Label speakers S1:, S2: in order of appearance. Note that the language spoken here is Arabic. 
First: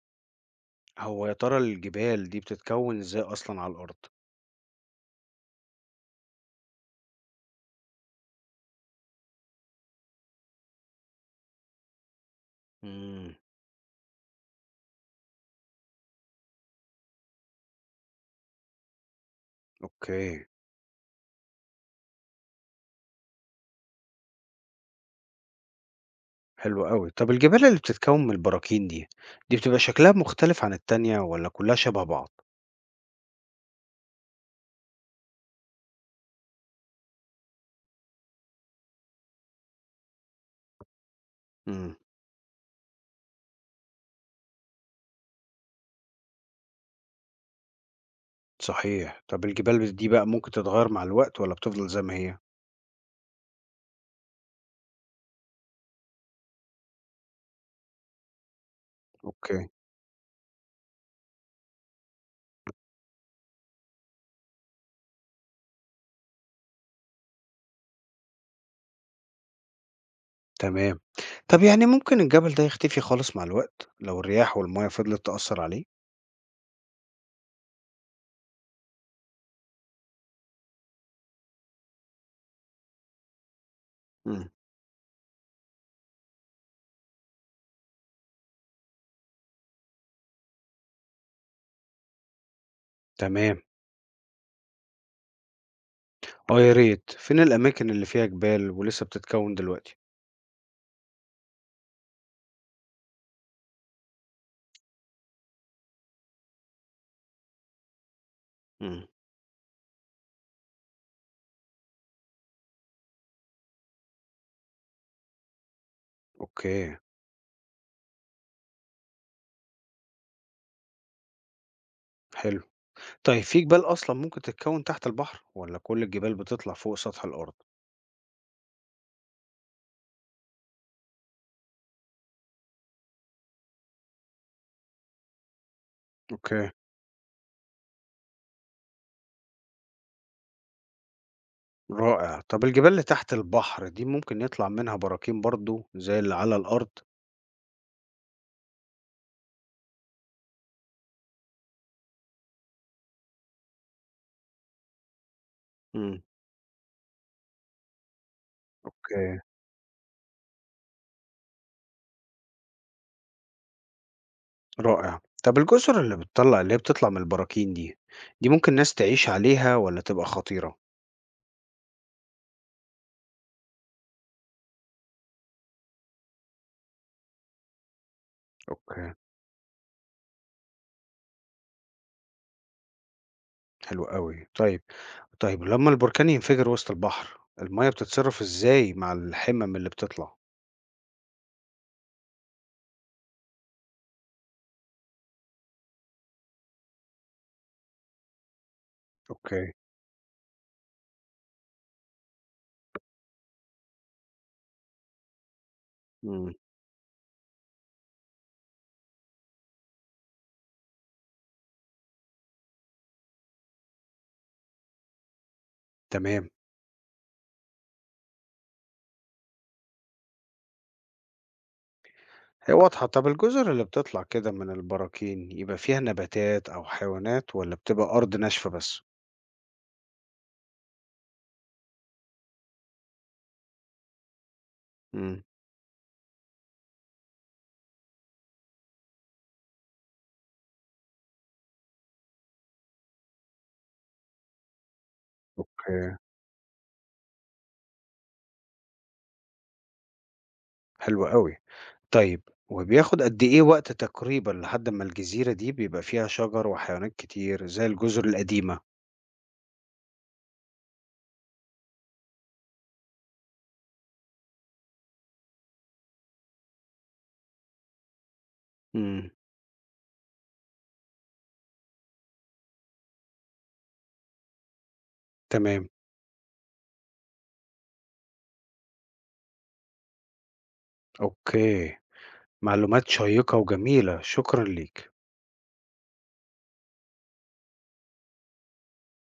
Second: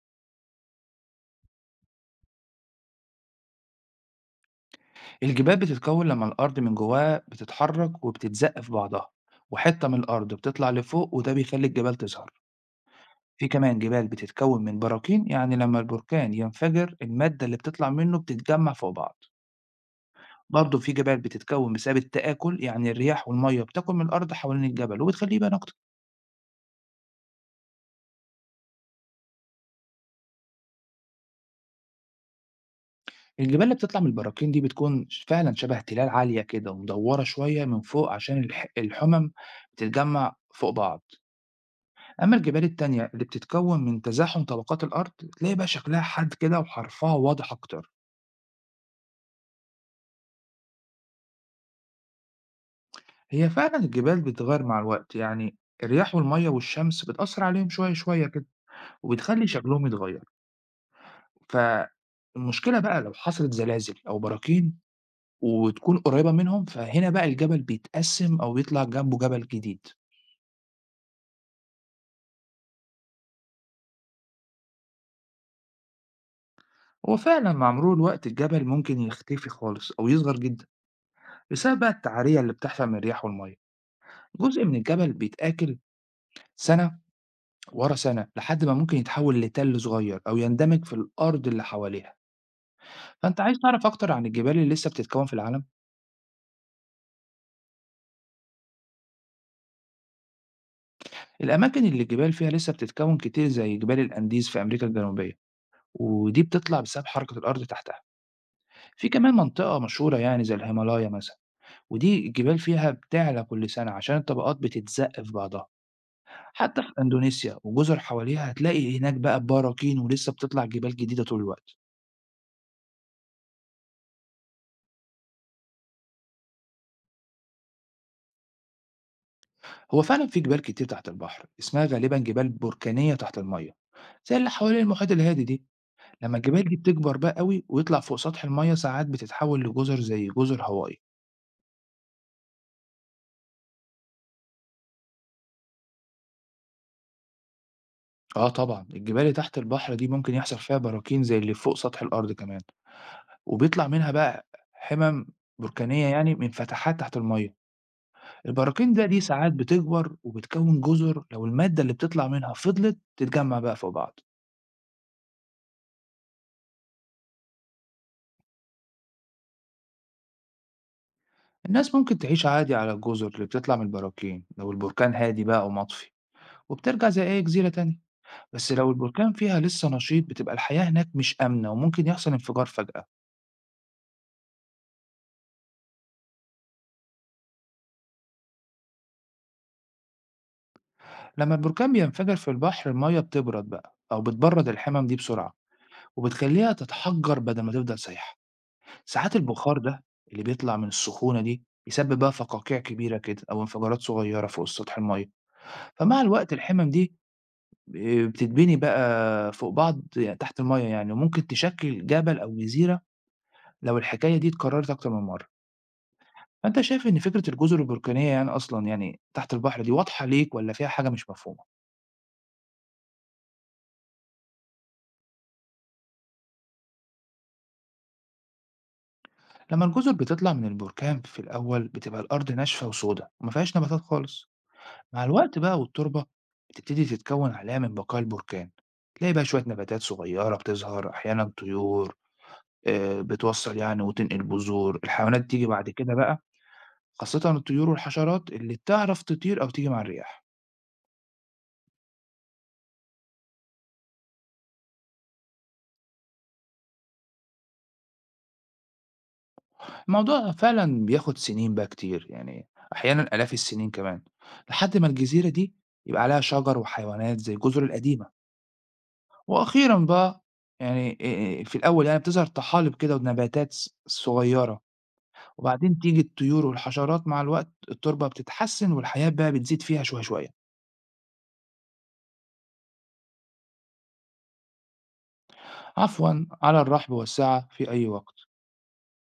S1: هو يا ترى الجبال دي بتتكون ازاي أصلا على الأرض؟
S2: الجبال بتتكون لما الأرض من جواها بتتحرك وبتتزق في بعضها، وحتة من الأرض بتطلع لفوق وده بيخلي الجبال تظهر.
S1: امم.
S2: في كمان جبال بتتكون من براكين، يعني لما البركان ينفجر المادة اللي بتطلع منه بتتجمع فوق بعض.
S1: اوكي.
S2: برضه في جبال بتتكون بسبب التآكل، يعني الرياح والمية بتاكل من الأرض حوالين الجبل وبتخليه يبان أكتر.
S1: حلو قوي، طب الجبال اللي بتتكون من البراكين دي، بتبقى شكلها مختلف عن التانية ولا كلها شبه بعض؟
S2: الجبال اللي بتطلع من البراكين دي بتكون فعلا شبه تلال عالية كده ومدورة شوية من فوق عشان الحمم بتتجمع فوق بعض.
S1: امم.
S2: أما الجبال التانية اللي بتتكون من تزاحم طبقات الأرض تلاقي بقى شكلها حاد كده وحرفها واضح أكتر.
S1: صحيح، طب الجبال دي بقى ممكن تتغير مع الوقت ولا بتفضل زي ما هي؟
S2: هي فعلا الجبال بتتغير مع الوقت، يعني الرياح والمية والشمس بتأثر عليهم شوية شوية كده وبتخلي
S1: اوكي.
S2: شكلهم يتغير. فالمشكلة بقى لو حصلت زلازل أو براكين وتكون قريبة منهم، فهنا بقى الجبل بيتقسم أو يطلع جنبه جبل جديد.
S1: تمام. طب يعني ممكن الجبل ده يختفي خالص مع الوقت لو الرياح والمياه فضلت تأثر عليه؟
S2: وفعلا مع مرور الوقت الجبل ممكن يختفي خالص أو يصغر جدا بسبب بقى التعرية اللي بتحصل من الرياح والمية.
S1: امم.
S2: جزء من الجبل بيتآكل سنة ورا سنة، لحد ما ممكن يتحول لتَلّ صغير أو يندمج في الأرض اللي حواليها. فأنت عايز
S1: تمام.
S2: تعرف أكتر عن الجبال اللي لسه بتتكوّن في العالم؟
S1: اه يا ريت، فين الأماكن اللي فيها جبال ولسه بتتكون دلوقتي؟
S2: الأماكن اللي الجبال فيها لسه بتتكوّن كتير زي جبال الأنديز في أمريكا الجنوبية، ودي بتطلع بسبب حركة الأرض تحتها.
S1: امم.
S2: في كمان منطقة مشهورة يعني زي الهيمالايا مثلًا، ودي الجبال فيها بتعلى كل سنة عشان الطبقات بتتزق في بعضها. حتى في
S1: اوكي.
S2: إندونيسيا وجزر حواليها هتلاقي هناك بقى براكين ولسه بتطلع جبال جديدة طول الوقت.
S1: حلو. طيب في جبال أصلًا ممكن تتكوّن تحت البحر والّا كل الجبال بتطلع فوق سطح الأرض؟
S2: هو فعلا في جبال كتير تحت البحر اسمها غالبا جبال بركانية تحت المية زي اللي حوالين المحيط الهادي دي. لما الجبال
S1: أوكي،
S2: دي بتكبر بقى قوي ويطلع فوق سطح المية ساعات بتتحول لجزر زي جزر هاواي.
S1: رائع. طب الجبال اللي تحت البحر دي ممكن يطلع منها براكين برضه زي اللي على الأرض؟
S2: اه طبعا الجبال اللي تحت البحر دي ممكن يحصل فيها براكين زي اللي فوق سطح الأرض كمان، وبيطلع منها بقى حمم بركانية،
S1: إمم.
S2: يعني من فتحات تحت المية. البراكين دي
S1: أوكي،
S2: ساعات بتكبر وبتكون جزر لو المادة اللي بتطلع منها فضلت تتجمع بقى فوق بعض.
S1: رائع. طب الجزر اللي هي بتطلع من البراكين دي، دي ممكن ناس تعيش عليها والّا تبقى خطيرة؟
S2: الناس ممكن تعيش عادي على الجزر اللي بتطلع من البراكين لو البركان هادي بقى ومطفي، وبترجع زي أي جزيرة تانية. بس لو
S1: أوكي،
S2: البركان فيها لسه نشيط بتبقى الحياة هناك مش آمنة وممكن يحصل انفجار فجأة.
S1: حلو أوي. طيب، طيب لمّا البركان ينفجر وسط البحر، المَيّة بتتصرّف إزاي مع الحِمَم اللي بتطلع؟
S2: لما البركان بينفجر في البحر المية بتبرد بقى أو بتبرد الحمم دي بسرعة وبتخليها تتحجر بدل ما تفضل سايحة. ساعات
S1: أوكي.
S2: البخار ده اللي بيطلع من السخونة دي يسبب بقى فقاقيع كبيرة كده أو انفجارات صغيرة فوق سطح المية. فمع الوقت
S1: إمم.
S2: الحمم دي بتتبني بقى فوق بعض تحت المَيّة، يعني، وممكن تشكِّل جبل أو جزيرة لو الحكاية دي اتكررت أكتر من مرّة.
S1: تمام.
S2: فأنت شايف إن فكرة الجزر البركانية يعني أصلًا يعني تحت البحر دي واضحة ليك والّا فيها حاجة مش مفهومة؟
S1: هي واضحة، طب الجزر اللي بتطلع كده من البراكين يبقى فيها نباتات أو حيوانات ولا بتبقى أرض ناشفة بس؟
S2: لمّا الجزر بتطلع من البركان في الأول بتبقى الأرض ناشفة وسودا وما فيهاش نباتات خالص. مع
S1: امم.
S2: الوقت بقى والتربة بتبتدي تتكوّن عليها من بقايا البركان، تلاقي بقى شوية نباتات صغيّرة بتظهر، أحيانًا طيور بتوصّل، يعني، وتنقل بذور، الحيوانات تيجي بعد كده
S1: اوكي.
S2: بقى، خاصة الطيور والحشرات اللي بتعرف تطير أو تيجي مع الرياح.
S1: حلو قوي. طيب، وبياخد قد إيه وقت تقريبا لحد ما الجزيرة دي بيبقى فيها شجر وحيوانات كتير زي الجزر القديمة؟
S2: الموضوع فعلا بياخد سنين بقى كتير، يعني أحيانا آلاف السنين كمان، لحد ما الجزيرة دي يبقى عليها شجر وحيوانات زي الجزر القديمة.
S1: امم.
S2: وأخيرا بقى، في الأول يعني بتظهر طحالب كده ونباتات صغيرة،
S1: تمام.
S2: وبعدين تيجي الطيور والحشرات. مع الوقت التربة بتتحسن والحياة بقى بتزيد فيها شوية شوية.
S1: اوكي. معلومات شيقة وجميلة، شكرا ليك.
S2: عفوا، على الرحب والسعة في أي وقت.